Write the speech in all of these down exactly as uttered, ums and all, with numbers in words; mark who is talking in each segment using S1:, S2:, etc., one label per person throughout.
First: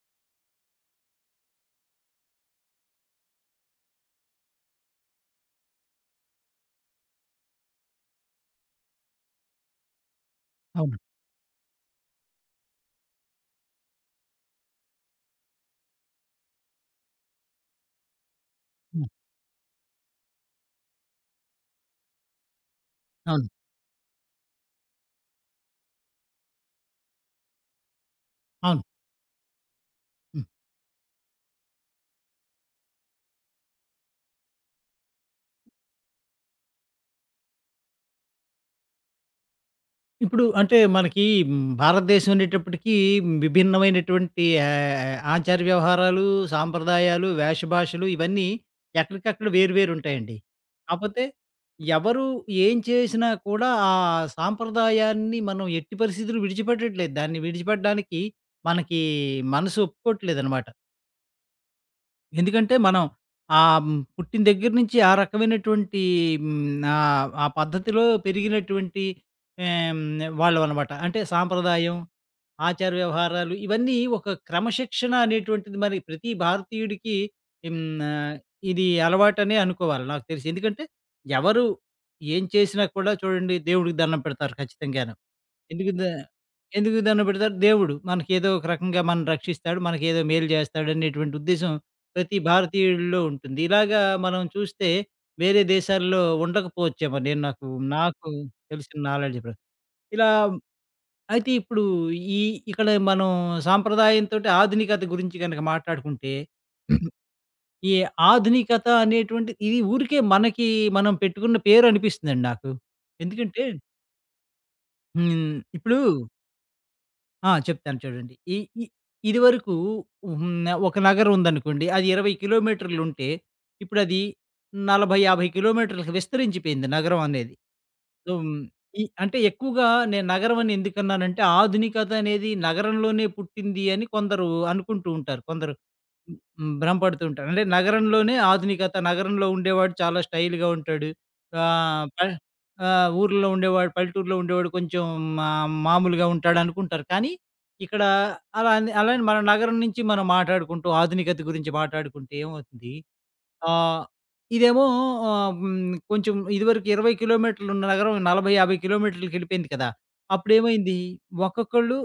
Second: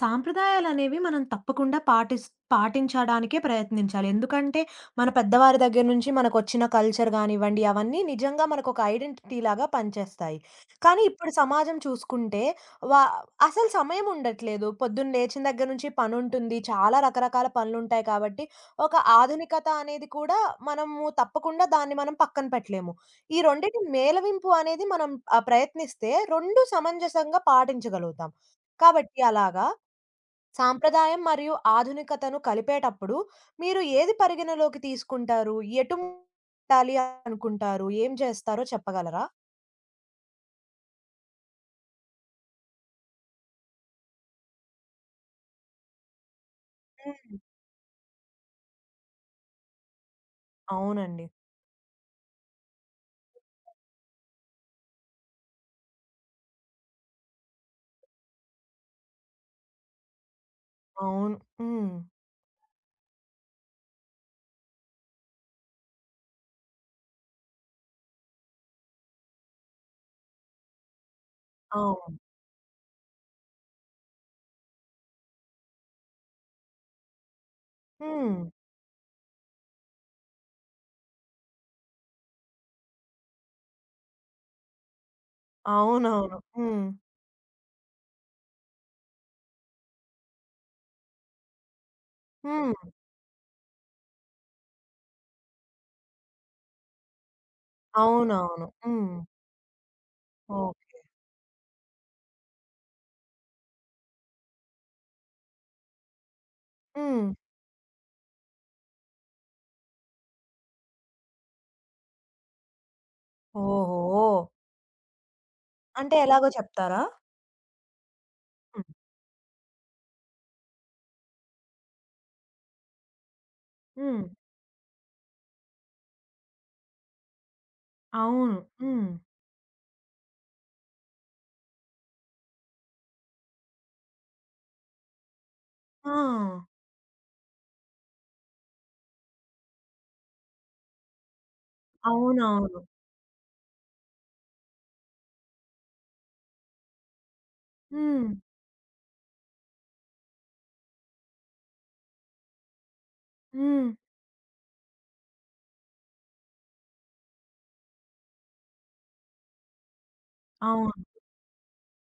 S1: సాంప్రదాయాలనేవి మనం తప్పకుండా పాటిస్ పాటించడానికే ప్రయత్నించాలి. ఎందుకంటే, మన పెద్దవారి దగ్గర నుంచి మనకొచ్చిన కల్చర్ గానివ్వండి, అవన్నీ నిజంగా మనకొక ఐడెంటిటీలాగా పనిచేస్తాయి.
S2: అవును.
S1: కానీ ఇప్పుడు సమాజం చూసుకుంటే, వా అసలు సమయం ఉండట్లేదు. పొద్దున్న లేచిన దగ్గర నుంచి పనుంటుంది. చాలా రకరకాల పనులుంటాయి కాబట్టి, ఒక
S2: హ్మ్.
S1: ఆధునికత అనేది కూడా మనము తప్పకుండా దాన్ని మనం పక్కన పెట్టలేము. ఈ
S2: అవును.
S1: రెండిటి మేలవింపు అనేది మనం ఆహ్, ప్రయత్నిస్తే రెండు సమంజసంగా పాటించగలుగుతాం.
S2: అవును.
S1: కాబట్టి అలాగా
S2: హ్మ్.
S1: సాంప్రదాయం మరియు ఆధునికతను కలిపేటప్పుడు మీరు ఏది పరిగణలోకి తీసుకుంటారు? ఎటు పెట్టాలి అనుకుంటారు? ఏం చేస్తారో చెప్పగలరా?
S2: ఇప్పుడు అంటే మనకి హ్మ్, భారతదేశం అనేటప్పటికీ విభిన్నమైనటువంటి ఆహ్, ఆచార వ్యవహారాలు, సాంప్రదాయాలు,
S1: హ్మ్.
S2: వేష భాషలు ఇవన్నీ ఎక్కడికక్కడ వేరు వేరు ఉంటాయండి. కాపోతే
S1: అవునండి.
S2: ఎవరు ఏం చేసినా కూడా ఆ సాంప్రదాయాన్ని మనం ఎట్టి పరిస్థితుల్లో విడిచిపెట్టట్లేదు. దాన్ని విడిచిపెట్టడానికి మనకి మనసు ఒప్పుకోవట్లేదనమాట.
S1: అవును. హ్మ్.
S2: ఎందుకంటే మనం ఆహ్, హ్మ్, పుట్టిన దగ్గర నుంచి ఆ రకమైనటువంటి హ్మ్, ఆహ్, ఆ పద్ధతిలో పెరిగినటువంటి ఆహ్, హ్మ్, వాళ్ళమనమాట. అంటే సాంప్రదాయం,
S1: అవును.
S2: ఆచార వ్యవహారాలు ఇవన్నీ ఒక క్రమశిక్షణ అనేటువంటిది మరి ప్రతి భారతీయుడికి హ్మ్,
S1: హ్మ్.
S2: ఆహ్, ఇది అలవాటనే అనుకోవాలి నాకు తెలిసి. ఎందుకంటే ఎవరు ఏం చేసినా కూడా చూడండి దేవుడికి దండం పెడతారు ఖచ్చితంగాను. ఎందుకు ద
S1: అవునవును. హ్మ్.
S2: ఎందుకు దండం పెడతారు? దేవుడు. మనకేదో ఒక రకంగా మనని రక్షిస్తాడు. మనకేదో మేలు చేస్తాడనేటువంటి ఉద్దేశ్యం ప్రతి
S1: హ్మ్.
S2: భారతీయుడిలో ఉంటుంది. ఇలాగా మనం చూస్తే వేరే దేశాల్లో ఉండకపోవచ్చేమో నేను నాకు నాకు
S1: అవునవును.
S2: తెలిసిన
S1: హ్మ్.
S2: నాలెడ్జ్ ప్రకారం. ఇలా
S1: ఓకే.
S2: అయితే ఇప్పుడు ఈ ఇక్కడ మనం సాంప్రదాయంతోటి ఆధునికత గురించి గనక మాట్లాడుకుంటే,
S1: హ్మ్.
S2: ఈ ఆధునికత అనేటువంటి ఇది ఊరికే మనకి మనం పెట్టుకున్న పేరనిపిస్తుందండి నాకు. ఎందుకంటే
S1: ఓహో!
S2: హ్మ్. ఇప్పుడు
S1: అంటే ఎలాగో చెప్తారా?
S2: ఆ! చెప్తాను చూడండి. ఈ
S1: హ్మ్.
S2: ఇ ఇదివరకు హ్మ్. ఒక నగరం ఉందనుకోండి. అది ఇరవై కిలోమీటర్లుంటే, ఇప్పుడది
S1: హ్మ్.
S2: నలభై, యాభై కిలోమీటర్లకి విస్తరించిపోయింది నగరం అనేది. సో,
S1: అవును.
S2: హ్మ్. ఈ
S1: హ్మ్.
S2: అంటే ఎక్కువగా నేను నగరం అని ఎందుకన్నానంటే, ఆధునికత అనేది నగరంలోనే పుట్టింది అని కొందరు అనుకుంటూ ఉంటారు. కొందరు
S1: ఆ!
S2: హ్మ్. హ్మ్. భ్రమపడుతూ ఉంటారు. అంటే నగరంలోనే ఆధునికత. నగరంలో ఉండేవాడు చాలా స్టైల్‌గా ఉంటాడు. ఆహ్, ప
S1: అవునవును.
S2: ఆహ్, ఊర్లో ఉండేవాడు, పల్లెటూరులో ఉండేవాడు కొంచెం మా మామూలుగా ఉంటాడనుకుంటారు. కానీ ఇక్కడ
S1: హ్మ్.
S2: అలా అని అలానే మనం నగరం నుంచి మనం మాట్లాడుకుంటూ ఆధునికత గురించి మాట్లాడుకుంటే ఏమవుతుంది
S1: హ్మ్.
S2: ఆహ్, ఇదేమో ఆహ్, హ్మ్. కొంచెం ఇదివరకు ఇరవై కిలోమీటర్లు ఉన్న నగరం నలభై, యాభై కిలోమీటర్లకెళ్ళిపోయింది కదా!
S1: అవును.
S2: అప్పుడేమైంది ఒక్కొక్కళ్ళు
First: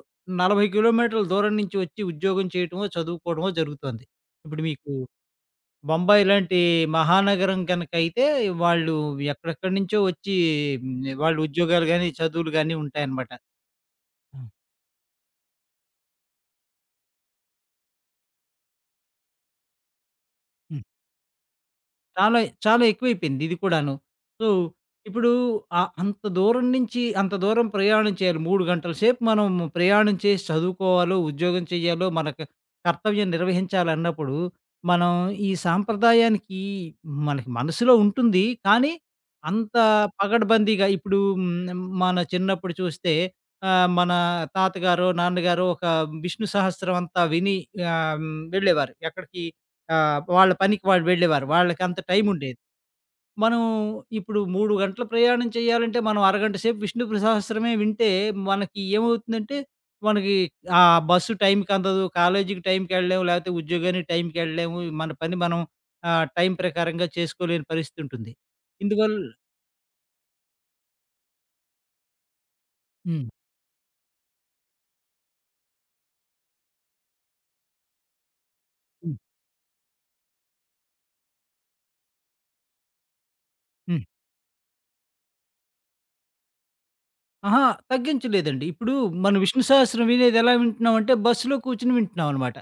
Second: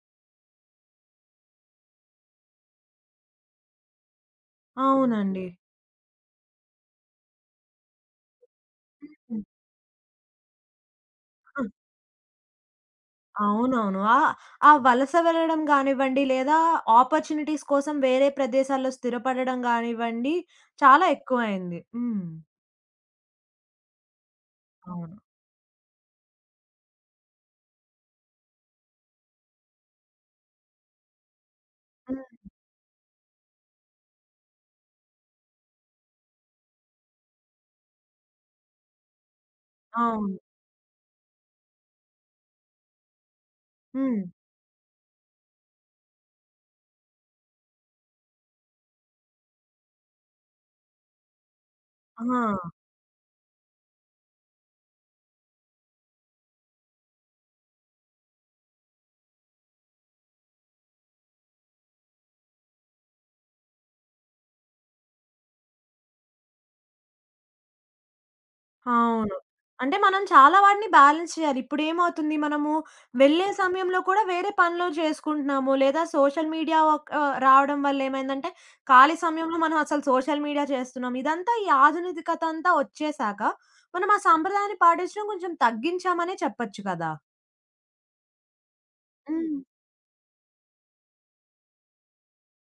S2: నలభై కిలోమీటర్ల దూరం నుంచి వచ్చి ఉద్యోగం చేయటమో, చదువుకోవడమో జరుగుతోంది. ఇప్పుడు మీకు
S1: అవునండి.
S2: బొంబాయి లాంటి మహానగరం గనక అయితే వాళ్ళు
S1: హ్మ్.
S2: ఎక్కడెక్కడి నుంచో వచ్చి హ్మ్. వాళ్ళు ఉద్యోగాలు గాని, చదువులు గాని ఉంటాయన్నమాట.
S1: అవునవును. ఆ!
S2: ఆ!
S1: ఆ వలస వెళ్ళడం గానివ్వండి, లేదా ఆపర్చునిటీస్ కోసం వేరే ప్రదేశాల్లో స్థిరపడడం గానివ్వండి, చాలా ఎక్కువయింది. హ్మ్.
S2: చాలా చాలా ఎక్కువైపోయింది ఇది కూడాను. సో,
S1: అవును.
S2: ఇప్పుడు ఆహ్, అంత దూరం నుంచి అంత దూరం ప్రయాణం చేయాలి. మూడు గంటల సేపు మనం ప్రయాణం చేసి చదువుకోవాలో, ఉద్యోగం చేయాలో,
S1: హ్మ్.
S2: మనకు కర్తవ్యం నిర్వహించాలన్నప్పుడు, మనం ఈ సాంప్రదాయానికి మనకి మనసులో ఉంటుంది. కానీ, అంత
S1: అవును.
S2: పగడ్బందీగా ఇప్పుడు హ్మ్, మన చిన్నప్పుడు చూస్తే ఆహ్, మన
S1: హ్మ్.
S2: తాతగారో, నాన్నగారో ఒక విష్ణు సహస్రం అంతా విని ఆహ్, హ్మ్, వెళ్ళేవారు. ఎక్కడికి ఆ! వాళ్ళ పనికి వాళ్ళు వెళ్ళేవారు. వాళ్ళకంత
S1: ఆ!
S2: టైముండేది. మనం ఇప్పుడు మూడు గంటల ప్రయాణం చేయాలంటే, మనం అరగంట సేపు విష్ణు సహస్రనామమే వింటే, మనకి ఏమవుతుందంటే, మనకి ఆ బస్సు టైంకి అందదు, కాలేజీకి టైంకెళ్ళలేము, లేకపోతే ఉద్యోగానికి టైంకెళ్ళలేము. మన పని మనం ఆహ్, టైం ప్రకారంగా చేసుకోలేని పరిస్థితుంటుంది. ఇందువల్ల
S1: అవును. అంటే మనం చాలా వాటిని బ్యాలెన్స్ చేయాలి. ఇప్పుడేమవుతుంది మనము
S2: హ్మ్.
S1: వెళ్ళే సమయంలో కూడా వేరే పనులు చేసుకుంటున్నాము. లేదా సోషల్ మీడియా ఒక్ ఆహ్, రావడం వల్ల ఏమైందంటే
S2: హ్మ్.
S1: ఖాళీ సమయంలో మనం అసలు సోషల్ మీడియా చేస్తున్నాం. ఇదంతా ఈ ఆధునికత అంతా వచ్చేసాక
S2: హ్మ్.
S1: మనం ఆ సంప్రదాయాన్ని పాటించడం కొంచెం తగ్గించామనే చెప్పొచ్చు కదా!
S2: అహా! తగ్గించలేదండి. ఇప్పుడు మనం
S1: హ్మ్.
S2: విష్ణు సహస్రం వినేది ఎలా వింటున్నామంటే, బస్సులో కూర్చొని వింటున్నామనమాట.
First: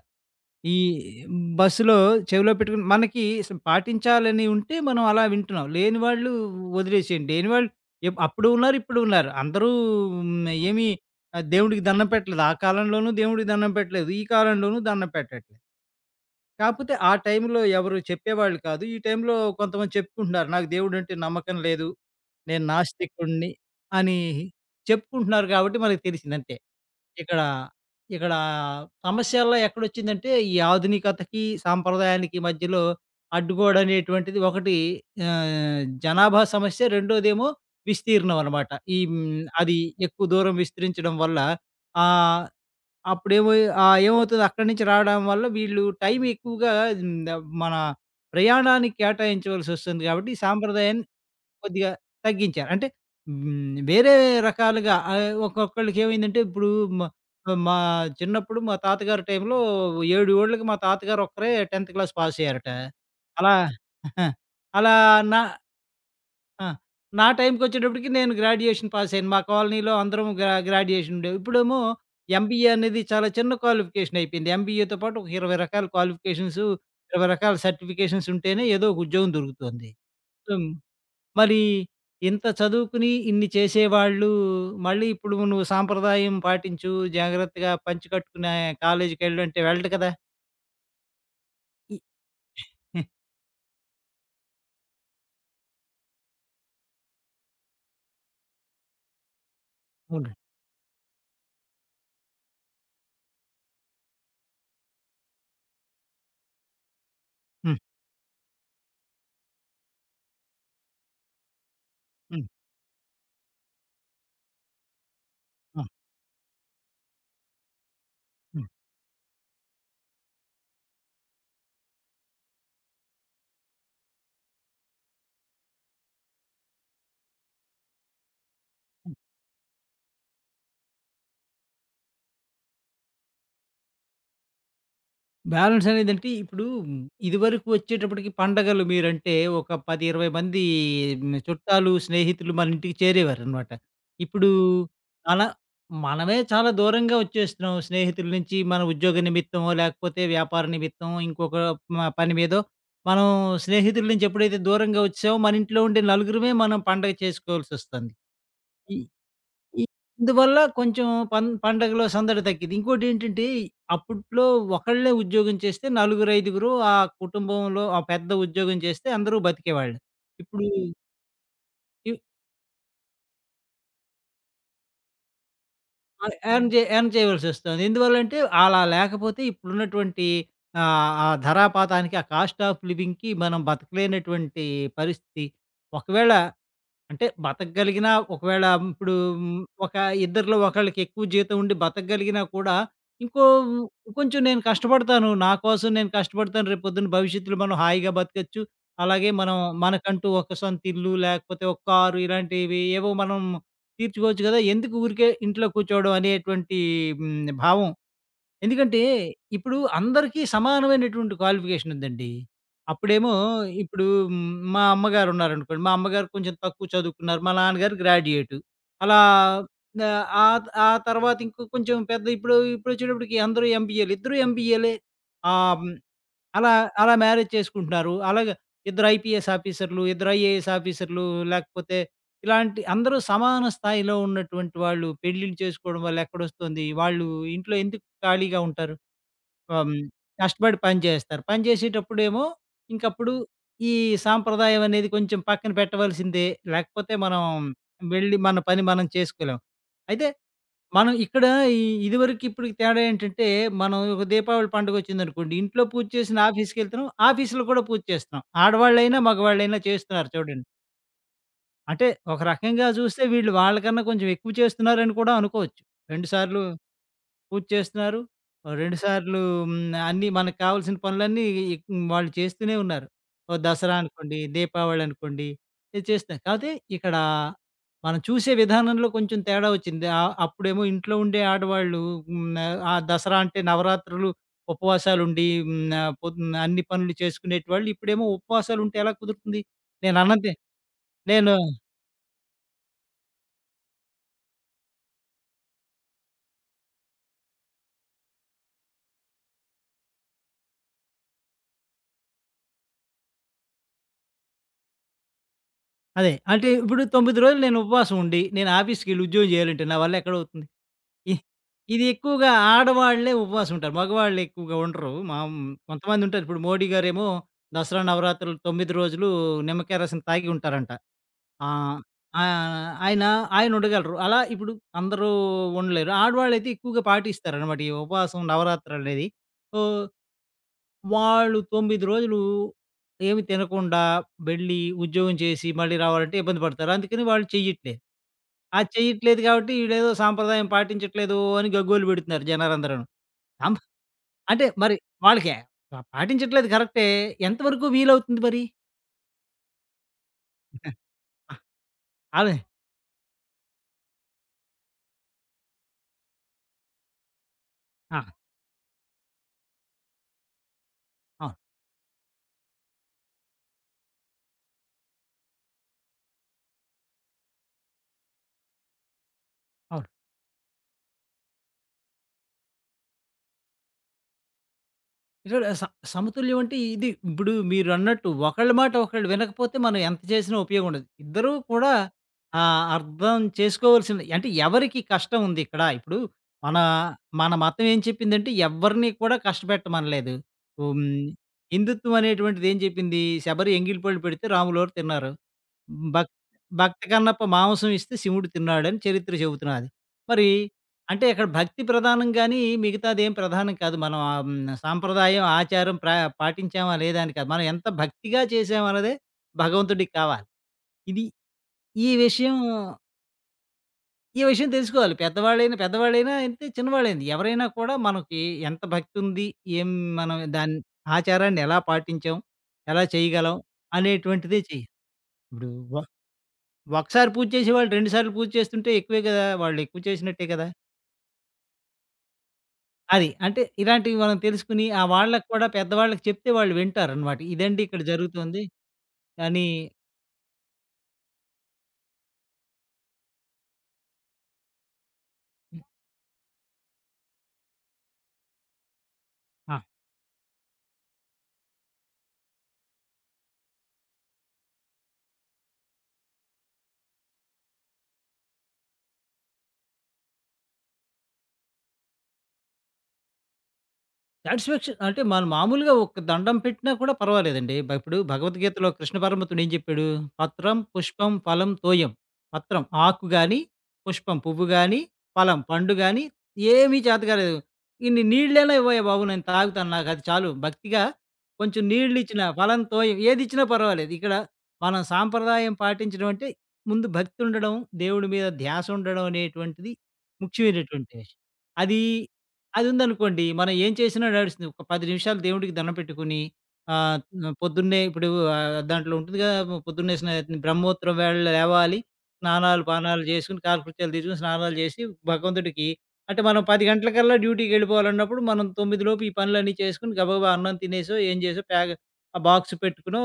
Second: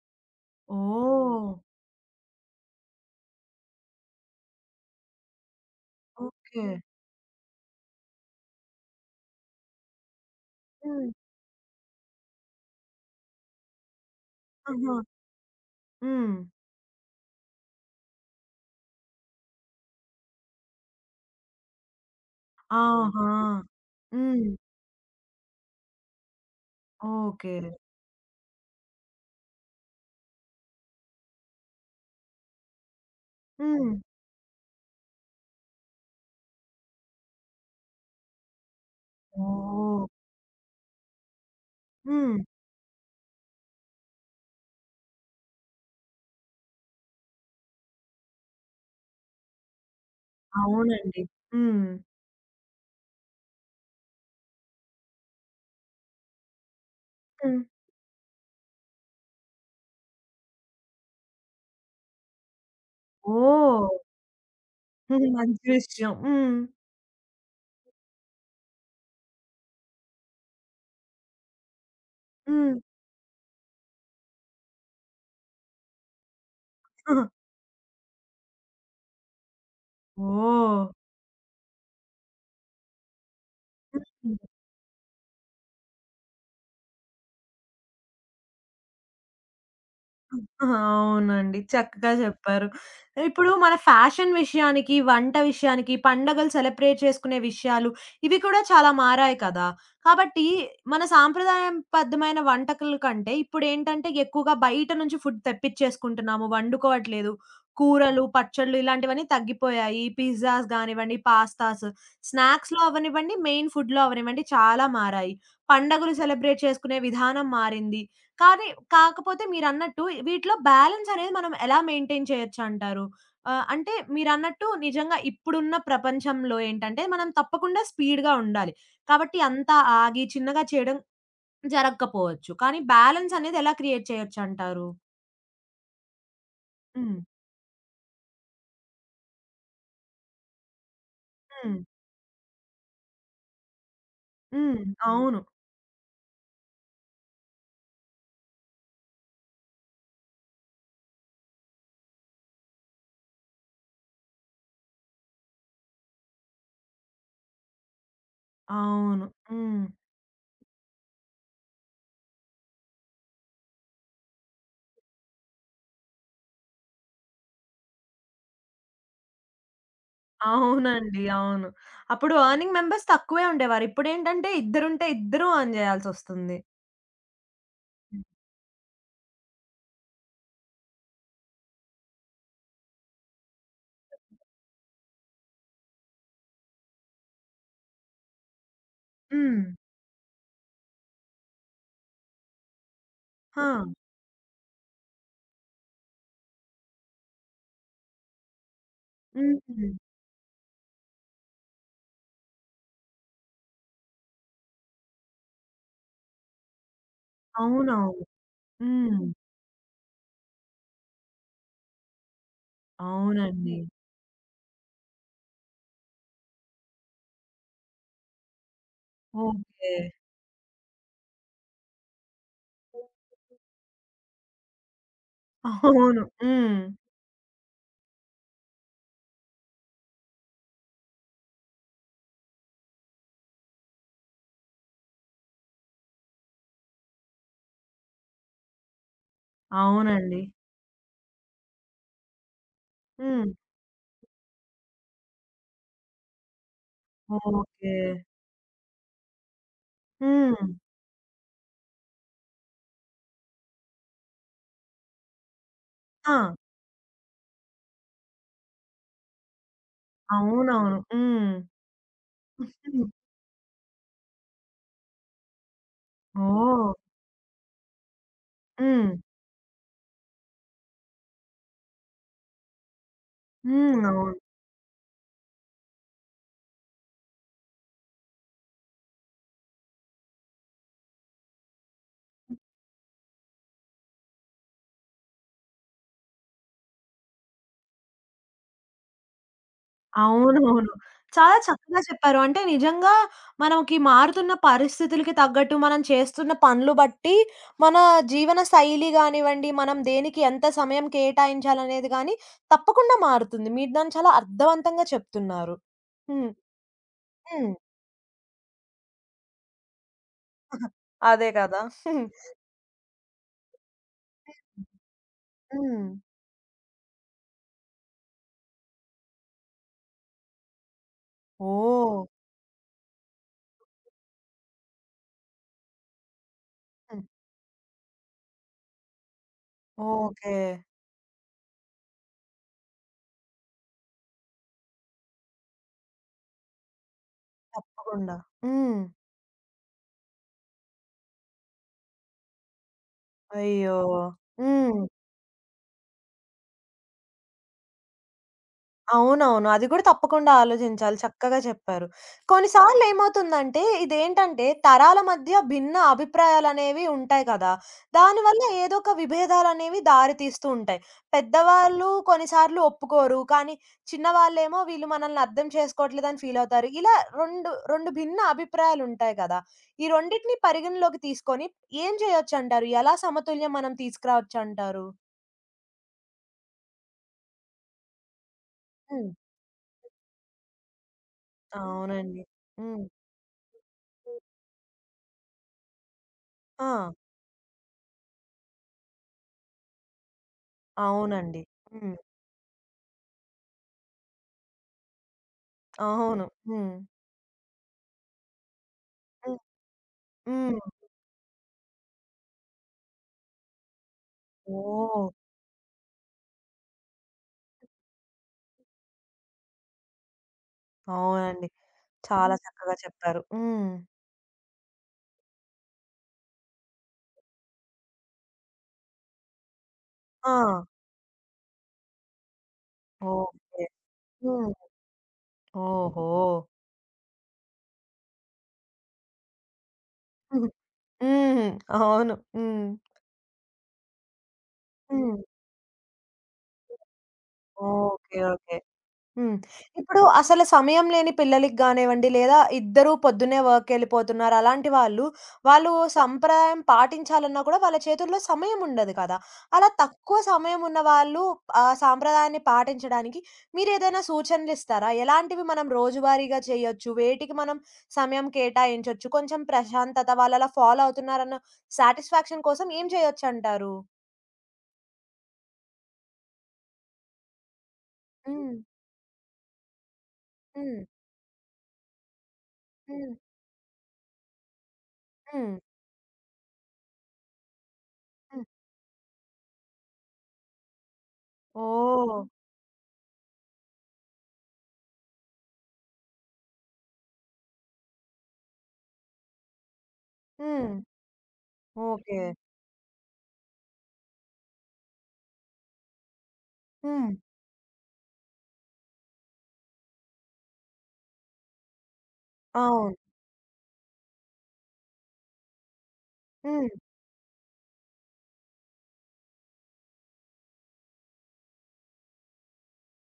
S2: ఈ
S1: ఓహ్!
S2: బస్సులో చెవిలో పెట్టుకుని మనకి అసలు పాటించాలని ఉంటే మనం అలా వింటున్నాం. లేని వాళ్ళు
S1: ఓకే.
S2: వదిలేసేయండి. లేని వాళ్ళు ఎప్ అప్పుడు ఉన్నారు, ఇప్పుడు ఉన్నారు. అందరూ హ్మ్, ఏమి
S1: హ్మ్.
S2: ఆహ్, దేవుడికి దండం పెట్టలేదు. ఆ కాలంలోనూ దేవుడికి దండం పెట్టలేదు. ఈ కాలంలోనూ
S1: ఆహా!
S2: దండం పెట్టట్లేదు.
S1: హ్మ్.
S2: కాకపోతే ఆ టైంలో ఎవరు చెప్పేవాళ్ళు కాదు. ఈ టైంలో కొంతమంది చెప్పుకుంటున్నారు. నాకు దేవుడంటే నమ్మకం లేదు. నేను
S1: ఆహా!
S2: నాస్తికుడిని అని
S1: హ్మ్.
S2: చెప్పుకుంటున్నారు కాబట్టి మనకు తెలిసిందంతే. ఇక్కడ,
S1: ఓకే.
S2: ఇక్కడ సమస్యల్లో ఎక్కడొచ్చిందంటే, ఈ ఆధునికతకి, సాంప్రదాయానికి మధ్యలో
S1: హ్మ్.
S2: అడ్డుగోడనేటువంటిది ఒకటి ఆహ్, జనాభా సమస్య. రెండోదేమో విస్తీర్ణం అనమాట. ఈ హ్మ్, అది
S1: ఓహ్!
S2: ఎక్కువ దూరం విస్తరించడం వల్ల
S1: హ్మ్.
S2: ఆహ్, అప్పుడేమో ఆహ్, ఏమవుతుంది అక్కడి నుంచి రావడం వల్ల వీళ్ళు టైం ఎక్కువగా హ్మ్, ద మన ప్రయాణానికి కేటాయించవలసొస్తుంది గాబట్టి, సాంప్రదాయాన్ని
S1: అవునండి.
S2: కొద్దిగా
S1: హ్మ్.
S2: తగ్గించారు. అంటే హ్మ్. వేరే రకాలుగా ఆహ్, ఒక్కొక్కళ్ళకి ఏమైందంటే ఇప్పుడు మా
S1: హ్మ్.
S2: మా చిన్నప్పుడు మా తాతగారి టైంలో ఏడు ఏళ్ళకి మా తాతగారు ఒక్కరే పదో క్లాస్ పాస్ అయ్యారట. అలా
S1: ఓహ్!
S2: అలా
S1: హ్మ్.
S2: నా
S1: మంచి విషయం. హ్మ్.
S2: ఆ! నా టైంకొచ్చేటప్పటికి నేను గ్రాడ్యుయేషన్ పాస్ అయ్యాను. మా కాలనీలో అందరం గ్రా గ్రాడ్యుయేషన్ ఉండేవి. ఇప్పుడేమో ఎంబీఏ
S1: హ్మ్.
S2: అనేది చాలా చిన్న క్వాలిఫికేషన్ అయిపోయింది. ఎంబీఏతో పాటు ఒక ఇరవై రకాల క్వాలిఫికేషన్స్, ఇరవై రకాల సర్టిఫికేషన్స్ ఉంటేనే ఏదో ఒక ఉద్యోగం దొరుకుతుంది. So
S1: oh!
S2: మరి ఇంత చదువుకుని ఇన్ని చేసేవాళ్ళు
S1: హ్మ్.
S2: మళ్ళీ ఇప్పుడు నువ్వు సాంప్రదాయం పాటించు, జాగ్రత్తగా పంచె కట్టుకుని కాలేజీకెళ్ళు అంటే వెళ్ళడు కదా!
S1: అవునండి.
S2: ఇ
S1: చక్కగా చెప్పారు.
S2: హ్మ్.
S1: ఇప్పుడు మన ఫ్యాషన్ విషయానికి, వంట విషయానికి, పండగలు సెలబ్రేట్ చేసుకునే విషయాలు ఇవి కూడా చాలా మారాయి కదా!
S2: అవును.
S1: కాబట్టి మన సాంప్రదాయబద్ధమైన వంటకాల కంటే ఇప్పుడేంటంటే ఎక్కువగా బయట నుంచి ఫుడ్ తెప్పిచ్చేసుకుంటున్నాము. వండుకోవట్లేదు.
S2: హ్మ్.
S1: కూరలు, పచ్చళ్ళు ఇలాంటివన్నీ తగ్గిపోయాయి. పిజ్జాస్ గానివ్వండి, పాస్తాస్,
S2: హ్మ్.
S1: స్నాక్స్‌లో అవ్వనివ్వండి, మెయిన్ ఫుడ్‌లో అవ్వనివ్వండి చాలా మారాయి.
S2: హ్మ్.
S1: పండగలు సెలబ్రేట్ చేసుకునే విధానం మారింది. కానీ
S2: హ్మ్.
S1: కాకపోతే మీరన్నట్టు వీటిలో బ్యాలెన్స్ అనేది మనం ఎలా మెయింటైన్ చేయొచ్చంటారు? ఆహ్, అంటే మీరన్నట్టు నిజంగా ఇప్పుడున్న ప్రపంచంలో ఏంటంటే, మనం తప్పకుండా స్పీడ్‌గా ఉండాలి. కాబట్టి అంతా ఆగి చిన్నగా చేయడం జరగకపోవచ్చు. కానీ బ్యాలెన్స్ అనేది ఎలా క్రియేట్ చేయొచ్చంటారు?
S2: బ్యాలెన్స్ అనేదంటే ఇప్పుడు హ్మ్,
S1: హ్మ్.
S2: ఇదివరకు వచ్చేటప్పటికి పండగలు మీరంటే ఒక పది, ఇరవై మంది హ్మ్,
S1: హ్మ్.
S2: చుట్టాలు, స్నేహితులు మన ఇంటికి చేరేవారనమాట. ఇప్పుడు
S1: హ్మ్. అవును.
S2: అలా మనమే చాలా దూరంగా వచ్చేస్తున్నాం స్నేహితుల నుంచి. మన ఉద్యోగ నిమిత్తమో, లేకపోతే వ్యాపార నిమిత్తమో, ఇంకొక మ పని మీదో మనం స్నేహితుల నుంచి ఎప్పుడైతే దూరంగా వచ్చామో, మన ఇంట్లో ఉండే నలుగురమే మనం పండగ చేసుకోవాల్సొస్తుంది. ఈ
S1: అవును. హ్మ్.
S2: ఇ ఇందువల్ల కొంచెం పం పండగలో సందడి తగ్గిద్ది. ఇంకోటేంటంటే, అప్పట్లో ఒకళ్ళే ఉద్యోగం చేస్తే నలుగురు, ఐదుగురు ఆ కుటుంబంలో ఆ పెద్ద ఉద్యోగం చేస్తే అందరూ బతికేవాళ్ళు. ఇప్పుడు
S1: అవునండి. అవును.
S2: ఇ
S1: అప్పుడు ఎర్నింగ్ మెంబర్స్ తక్కువే ఉండేవారు. ఇప్పుడేంటంటే ఇద్దరుంటే ఇద్దరు ఎర్న్
S2: ఆహ్,
S1: చేయాల్సొస్తుంది.
S2: ఎర్న్ చే ఎర్న్ చేయవలసొస్తుంది. ఎందువల్లంటే, అలా లేకపోతే ఇప్పుడున్నటువంటి ఆహ్, ఆ ధరాపాతానికి, ఆ కాస్ట్ ఆఫ్ లివింగ్‌కి మనం బతకలేనటువంటి పరిస్థితి. ఒకవేళ అంటే బతకగలిగినా ఒకవేళ ఇప్పుడు హ్మ్,
S1: హ్మ్.
S2: ఒక ఇద్దరిలో ఒకళ్ళకి ఎక్కువ జీతం ఉండి బతకగలిగినా కూడా, ఇంకో
S1: ఆ!
S2: ఇంకొంచెం నేను కష్టపడతాను. నా కోసం నేను కష్టపడతాను. రేపొద్దున భవిష్యత్తులో మనం హాయిగా బతకచ్చు. అలాగే మనం
S1: హ్మ్.
S2: మనకంటూ ఒక సొంత ఇల్లు, లేకపోతే ఒక కారు ఇలాంటివి ఏవో మనం తీర్చుకోవచ్చు కదా! ఎందుకు ఊరికే ఇంట్లో కూర్చోవడం అనేటువంటి హ్మ్, భావం
S1: అవునవును.
S2: ఎందుకంటే,
S1: హ్మ్.
S2: ఇప్పుడు అందరికీ సమానమైనటువంటి క్వాలిఫికేషన్ ఉందండి. అప్పుడేమో
S1: అవునండి.
S2: ఇప్పుడు హ్మ్, మా అమ్మగారు ఉన్నారనుకోండి. మా అమ్మగారు కొంచెం తక్కువ చదువుకున్నారు. మా నాన్నగారు గ్రాడ్యుయేటు. అలా
S1: ఓకే.
S2: ఆహ్, ఆ ఆ తర్వాత ఇంకో కొంచెం పెద్ద ఇప్పుడు ఇప్పుడొచ్చేటప్పటికి అందరూ ఎంబీఏలు. ఇద్దరూ ఎంబీఏలే. ఆహ్, హ్మ్.
S1: అవును.
S2: అలా,
S1: హ్మ్.
S2: అలా మ్యారేజ్ చేసుకుంటున్నారు. అలాగే ఇద్దరు ఐపీఎస్ ఆఫీసర్‌లు, ఇద్దరు ఐఏఎస్ ఆఫీసర్‌లు లేకపోతే ఇలాంటి అందరూ సమాన స్థాయిలో ఉన్నటువంటి వాళ్ళు పెళ్ళిళ్ళు చేసుకోవడం వల్ల ఎక్కడొస్తుంది? వాళ్ళు ఇంట్లో ఎందుకు ఖాళీగా ఉంటారు? ఆహ్, హ్మ్,
S1: అవునండి.
S2: కష్టపడి పని చేస్తారు. పని చేసేటప్పుడేమో ఇంకప్పుడు
S1: హ్మ్.
S2: ఈ సాంప్రదాయం అనేది కొంచెం పక్కన పెట్టవలసిందే. లేకపోతే మనం
S1: ఓకే.
S2: వెళ్ళి మన పని మనం చేసుకోలేం. అయితే
S1: హ్మ్.
S2: మనం ఇక్కడ ఈ ఇదివరకు ఇప్పటికి తేడా ఏంటంటే, మనం ఒక దీపావళి పండుగొచ్చిందనుకోండి, ఇంట్లో పూజ చేసిన
S1: ఆ!
S2: ఆఫీస్‌కెళ్తున్నాం. ఆఫీస్‌లో కూడా పూజ చేస్తున్నాం. ఆడవాళ్ళైనా, మగవాళ్ళైనా చేస్తున్నారు చూడండి.
S1: అవునవును. హ్మ్.
S2: అంటే ఒక రకంగా
S1: హ్మ్.
S2: చూస్తే వీళ్ళు వాళ్ళకన్నా కొంచెం ఎక్కువ చేస్తున్నారని కూడా అనుకోవచ్చు. రెండు సార్లు
S1: ఓహ్!
S2: పూజ చేస్తున్నారు. ఓ రెండు హ్మ్.
S1: హ్మ్.
S2: సార్లు హ్మ్. అన్నీ మనకు కావాల్సిన పనులన్నీ ఈ వాళ్ళు చేస్తూనే ఉన్నారు. ఓ దసరా
S1: హ్మ్. అవును.
S2: అనుకోండి, దీపావళి అనుకోండి ఇది చేస్తున్నారు. కాపోతే ఇక్కడ మనం చూసే విధానంలో కొంచెం తేడా వచ్చింది. ఆహ్, అప్పుడేమో ఇంట్లో ఉండే ఆడవాళ్ళు హ్మ్. ఆ దసరా అంటే నవరాత్రులు ఉపవాసాలుండి హ్మ్. ఆహ్, పొద్దున్న అన్ని పనులు చేసుకునేటివాళ్ళు. ఇప్పుడేమో ఉపవాసాలుంటే ఎలా కుదురుతుంది? నేను అన్నది
S1: అవునవును.
S2: నేను
S1: చాలా చక్కగా చెప్పారు. అంటే నిజంగా మనకి మారుతున్న పరిస్థితులకి తగ్గట్టు మనం చేస్తున్న పనులు బట్టి, మన జీవన శైలి గానివ్వండి, మనం దేనికి ఎంత సమయం కేటాయించాలనేది గాని తప్పకుండా మారుతుంది. మీరు దాన్ని చాలా అర్థవంతంగా చెప్తున్నారు.
S2: అదే.
S1: హ్మ్.
S2: అంటే ఇప్పుడు తొమ్మిది రోజులు
S1: హ్మ్.
S2: నేను ఉపవాసం ఉండి, నేను ఆఫీస్‌కెళ్ళి ఉద్యోగం చేయాలంటే నా వల్ల ఎక్కడవుతుంది? ఇ
S1: అదే కదా!
S2: ఇది ఎక్కువగా ఆడవాళ్ళే ఉపవాసం ఉంటారు. మగవాళ్ళు ఎక్కువగా ఉండరు. మాం
S1: హ్మ్.
S2: కొంతమంది ఉంటారు. ఇప్పుడు మోడీ గారేమో దసరా, నవరాత్రులు తొమ్మిది రోజులు నిమ్మకాయ రసం తాగి ఉంటారంట. ఆ!
S1: ఓహ్!
S2: ఆ! ఆయన ఆయన ఉండగలరు. అలా ఇప్పుడు అందరూ ఉండలేరు. ఆడవాళ్ళైతే ఎక్కువగా
S1: హ్మ్.
S2: పాటిస్తారనమాట. ఈ ఉపవాసం, నవరాత్రనేది. So,
S1: okay.
S2: వాళ్ళు తొమ్మిది రోజులు ఏమి తినకుండా వెళ్ళి ఉద్యోగం చేసి మళ్ళీ రావాలంటే ఇబ్బంది పడతారు. అందుకని వాళ్ళు చెయ్యట్లేదు.
S1: తప్పకుండా.
S2: అది
S1: హ్మ్.
S2: చెయ్యట్లేదు కాబట్టి ఈడేదో సాంప్రదాయం పాటించట్లేదు అని గగ్గోలు పెడుతున్నారు జనాలందరూను. సాంప్
S1: అయ్యో!
S2: అంటే మరి
S1: హ్మ్.
S2: వాళ్ళకే పా- పాటించట్లేదు కరెక్టే. ఎంతవరకు వీలవుతుంది మరి?
S1: అవునవును. అది కూడా తప్పకుండా ఆలోచించాలి.
S2: ఆ!
S1: చక్కగా చెప్పారు.
S2: అలాగే.
S1: కొన్నిసార్లు ఏమవుతుందంటే ఇదేంటంటే తరాల మధ్య భిన్న అభిప్రాయాలనేవి ఉంటాయి కదా!
S2: ఆ!
S1: దానివల్ల ఏదో ఒక విభేదాలనేవి దారి తీస్తూ ఉంటాయి.
S2: అవును.
S1: పెద్దవాళ్ళు కొన్నిసార్లు ఒప్పుకోరు. కానీ చిన్నవాళ్ళేమో వీళ్ళు మనల్ని అర్థం చేసుకోవట్లేదని ఫీల్ అవుతారు. ఇలా రెండు, రెండు భిన్న అభిప్రాయాలుంటాయి కదా! ఈ
S2: అవును.
S1: రెండిటిని పరిగణలోకి తీసుకొని ఏం చేయొచ్చంటారు? ఎలా సమతుల్యం మనం తీసుకురావచ్చంటారు?
S2: చూడు స సమతుల్యం అంటే ఇది ఇప్పుడు మీరన్నట్టు ఒకళ్ళ మాట ఒకళ్ళు
S1: హ్మ్.
S2: వినకపోతే మనం ఎంత చేసినా ఉపయోగం ఉండదు. ఇద్దరూ కూడా
S1: అవునండి.
S2: ఆహ్,
S1: హ్మ్.
S2: అర్థం చేసుకోవాల్సింది. అంటే ఎవరికి కష్టం ఉంది ఇక్కడ? ఇప్పుడు మన
S1: ఆ!
S2: మన మతం ఏం చెప్పిందంటే ఎవరిని కూడా కష్టపెట్టమనలేదు. హ్మ్.
S1: అవునండి. హ్మ్.
S2: హిందుత్వం అనేటువంటిది ఏం చెప్పింది? శబరి ఎంగిలిపళ్ళు పెడితే రాములోరు తిన్నారు. భక్
S1: అవును. హ్మ్.
S2: భక్త కన్నప్ప మాంసం ఇస్తే శివుడు తిన్నాడని చరిత్ర
S1: హ్మ్.
S2: చెబుతున్నది. మరి
S1: హ్మ్.
S2: అంటే అక్కడ భక్తి ప్రధానం గానీ, మిగతాదేం ప్రధానం కాదు. మనం ఆహ్, హ్మ్,
S1: ఓహ్!
S2: సాంప్రదాయం, ఆచారం ప్రా పాటించామా లేదా అని కాదు. మనం ఎంత భక్తిగా చేసామన్నదే భగవంతుడికి కావాలి. ఇది
S1: అవునండి.
S2: ఈ
S1: చాలా
S2: విషయం
S1: చక్కగా చెప్పారు. హ్మ్.
S2: ఈ విషయం తెలుసుకోవాలి. పెద్దవాళ్ళైనా పెద్దవాళ్ళైనా అంతే, చిన్నవాళ్ళైనా ఎవరైనా కూడా మనకి ఎంత భక్తుంది, ఏం మనం
S1: ఆ!
S2: దాన్ని ఆచారాన్ని ఎలా పాటించాం, ఎలా చేయగలం
S1: ఓకే.
S2: అనేటువంటిదే
S1: హ్మ్.
S2: చేయాలి. ఇప్పుడు వ
S1: ఓహో!
S2: ఒకసారి పూజ చేసేవాళ్ళు రెండు సార్లు పూజ చేస్తుంటే ఎక్కువే గదా! వాళ్ళు ఎక్కువ చేసినట్టే కదా!
S1: హ్మ్. అవును. హ్మ్.
S2: అది. అంటే ఇలాంటివి మనం తెలుసుకొని, ఆ
S1: హ్మ్.
S2: వాళ్ళకి కూడా పెద్దవాళ్ళకి చెప్తే వాళ్ళు వింటారనమాట. ఇదండి ఇక్కడ
S1: ఓకే.
S2: జరుగుతుంది
S1: ఓకే. హ్మ్.
S2: అని
S1: ఇప్పుడు అసలు సమయం లేని పిల్లలకి గానివ్వండి, లేదా ఇద్దరూ పొద్దున్నే వర్క్‌కెళ్ళిపోతున్నారు. అలాంటి వాళ్ళు,
S2: హ్మ్.
S1: వాళ్ళు సంప్రదాయం పాటించాలన్నా కూడా వాళ్ళ చేతుల్లో సమయం ఉండదు కదా!
S2: ఆ!
S1: అలా తక్కువ సమయం ఉన్న వాళ్ళు ఆ సాంప్రదాయాన్ని పాటించడానికి మీరేదైనా సూచనలిస్తారా? ఎలాంటివి మనం రోజువారీగా చేయొచ్చు? వేటికి మనం సమయం కేటాయించొచ్చు? కొంచెం ప్రశాంతత వాళ్ళలా ఫాలో అవుతున్నారన్న సాటిస్ఫాక్షన్ కోసం ఏం చేయొచ్చంటారు?
S2: సాటిస్ఫాక్షన్ అంటే మనం మామూలుగా ఒక దండం పెట్టినా కూడా పర్వాలేదండి. బ ఇప్పుడు
S1: హ్మ్.
S2: భగవద్గీతలో కృష్ణ పరమాత్ముడు ఏం చెప్పాడు? పత్రం,
S1: హ్మ్.
S2: పుష్పం, ఫలం, తోయం. పత్రం ఆకు
S1: హ్మ్.
S2: గాని, పుష్పం పువ్వు గాని, ఫలం
S1: హ్మ్.
S2: పండు గాని ఏమీ చేతకాలేదు. ఇన్ని
S1: హ్మ్.
S2: నీళ్ళైనా ఇవ్వయ్య బాబు! నేను తాగుతాను. నాకది చాలు. భక్తిగా కొంచెం
S1: ఓహ్!
S2: నీళ్ళిచ్చినా, ఫలం, తోయం ఏదిచ్చినా పర్వాలేదు. ఇక్కడ మనం సాంప్రదాయం పాటించడం అంటే ముందు భక్తి ఉండడం, దేవుడి మీద ధ్యాస ఉండడం అనేటువంటిది
S1: హ్మ్.
S2: ముఖ్యమైనటువంటి విషయం. అది
S1: ఓకే.
S2: అది ఉందనుకోండి. మనం ఏం చేసినా నడుస్తుంది. ఒక పది నిమిషాలు దేవుడికి దండం పెట్టుకొని, ఆహ్,
S1: హ్మ్.
S2: పొద్దున్నే ఇప్పుడు ఆహ్, దాంట్లో ఉంటుంది కదా! పొద్దున్నే స్నా బ్రహ్మోత్తరం వేళ లేవాలి. స్నానాలు,
S1: అవును.
S2: పానాలు చేసుకొని, కాలకృత్యాలు తీర్చుకొని, స్నానాలు చేసి భగవంతుడికి అంటే మనం పది
S1: హ్మ్.
S2: గంటలకల్లా డ్యూటీకెళ్ళిపోవాలన్నప్పుడు మనం తొమ్మిది లోపు ఈ పనులన్నీ చేసుకొని గబగబా అన్నం తినేసో, ఏం చేసో ప్యాక్ ఆ బాక్స్ పెట్టుకునో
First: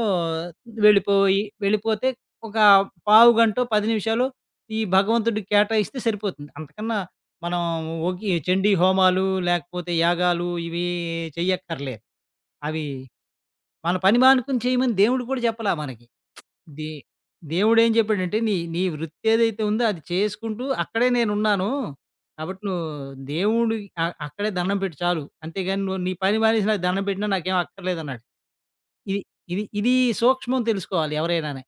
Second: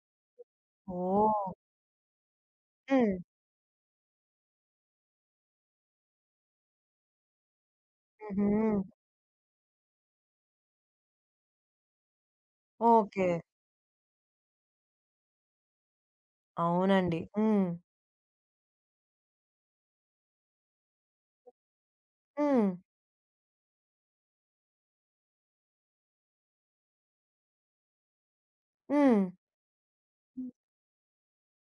S2: వెళ్ళిపోయి
S1: ఓహ్!
S2: వెళ్ళిపోతే ఒక
S1: హ్మ్.
S2: పావుగంటో, పది నిమిషాలో ఈ భగవంతుడికి కేటాయిస్తే సరిపోతుంది. అంతకన్నా మనం ఓకే
S1: హుహు.
S2: చండీ హోమాలు లేకపోతే యాగాలు ఇవి చెయ్యక్కర్లేదు. అవి
S1: ఓకే.
S2: మన పని మానుకుని చేయమని దేవుడు కూడా చెప్పలా మనకి. దే
S1: అవునండి. హ్మ్.
S2: దేవుడేం చెప్పాడంటే నీ నీ వృత్తి ఏదైతే ఉందో అది చేసుకుంటూ అక్కడే నేనున్నాను. కాబట్టి
S1: హ్మ్.
S2: నువ్వు దేవుడి అ అక్కడే దండం పెట్టు చాలు. అంతేగాని నువ్వు నీ పని మానేసి నాకు దండం పెట్టినా నాకేం అక్కర్లేదన్నాడు. ఇది
S1: హ్మ్.
S2: ఇది ఇది
S1: హ్మ్.
S2: సూక్ష్మం తెలుసుకోవాలి ఎవరైనానే.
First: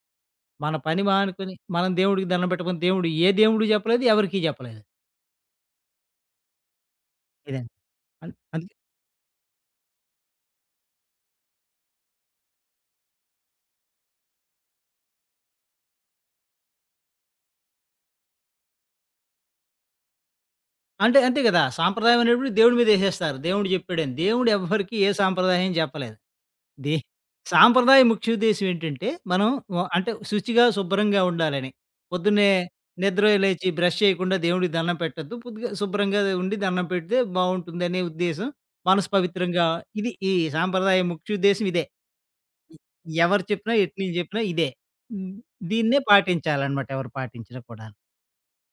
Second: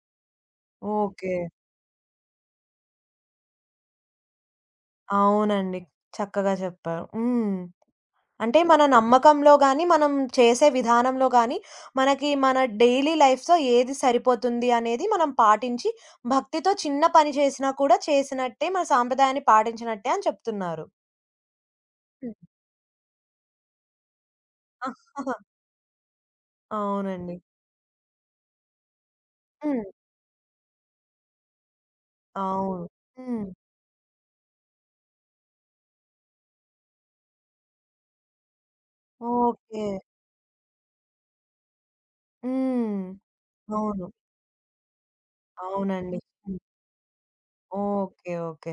S2: మన పని
S1: ఓకే.
S2: మానుకొని మనం దేవుడికి దండం పెట్టమని దేవుడు ఏ దేవుడు చెప్పలేదు. ఎవరికీ చెప్పలేదు.
S1: అవునండి. చక్కగా చెప్పారు. హ్మ్.
S2: ఇదండి. అన్
S1: అంటే
S2: అంత్
S1: మన నమ్మకంలో గాని, మనం చేసే విధానంలో గాని, మనకి మన డైలీ లైఫ్‌లో ఏది సరిపోతుంది అనేది మనం పాటించి, భక్తితో చిన్న పని చేసినా కూడా చేసినట్టే, మన సాంప్రదాయాన్ని పాటించినట్టే అని చెప్తున్నారు.
S2: అంటే అంతే గదా! సాంప్రదాయం
S1: హ్మ్.
S2: అనేప్పుడు దేవుడి మీదేసేస్తారు. దేవుడు జెప్పాడని. దేవుడు ఎవ్వరికీ ఏ సాంప్రదాయం జెప్పలేదు. దే
S1: అవునండి.
S2: సాంప్రదాయ ముఖ్యోద్దేశ్యం ఏంటంటే, మనం వ
S1: హ్మ్.
S2: అంటే శుచిగా, శుభ్రంగా ఉండాలని. పొద్దున్నే
S1: అవును.
S2: నిద్ర
S1: హ్మ్.
S2: లేచి బ్రష్ చేయకుండా దేవుడికి దండం పెట్టొద్దు. పొద్దుగా శుభ్రంగా ఉండి దండం పెడితే బావుంటుందనే ఉద్దేశం. మనసు పవిత్రంగా
S1: ఓకే.
S2: ఇది ఈ సాంప్రదాయ ముఖ్యోద్దేశం ఇదే.
S1: హ్మ్.
S2: ఎవరు చెప్పినా,
S1: అవును.
S2: ఎట్లీలు జెప్పినా ఇదే. హ్మ్. దీన్నే
S1: అవునండి. హ్మ్.
S2: పాటించాలనమాట ఎవరు పాటించినా కూడాను.
S1: ఓకే. ఓకే.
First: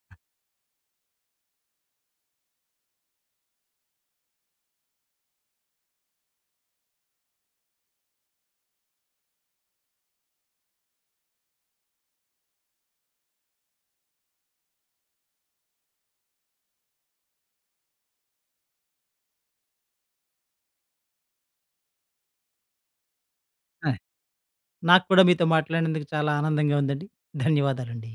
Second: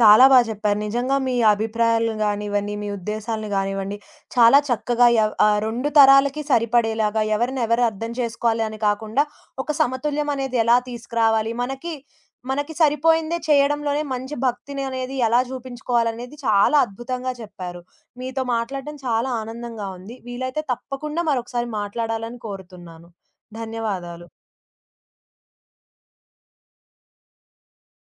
S1: చాలా బా చెప్పారు. నిజంగా మీ అభిప్రాయాలను గానివ్వండి, మీ ఉద్దేశాలను గానివ్వండి, చాలా చక్కగా ఎవ్ ఆహ్, రెండు తరాలకి సరిపడేలాగా ఎవరినెవరు అర్థం చేసుకోవాలి అని కాకుండా, ఒక సమతుల్యం అనేది ఎలా తీసుకురావాలి, మనకి మనకి సరిపోయిందే చేయడంలోనే మంచి భక్తిని అనేది ఎలా చూపించుకోవాలనేది చాలా అద్భుతంగా చెప్పారు. మీతో మాట్లాడడం చాలా ఆనందంగా ఉంది. వీలైతే తప్పకుండా మరొకసారి మాట్లాడాలని కోరుతున్నాను.
S2: ఆ!
S1: ధన్యవాదాలు.
S2: నాకు కూడా మీతో మాట్లాడినందుకు చాలా ఆనందంగా ఉందండి. ధన్యవాదాలండి.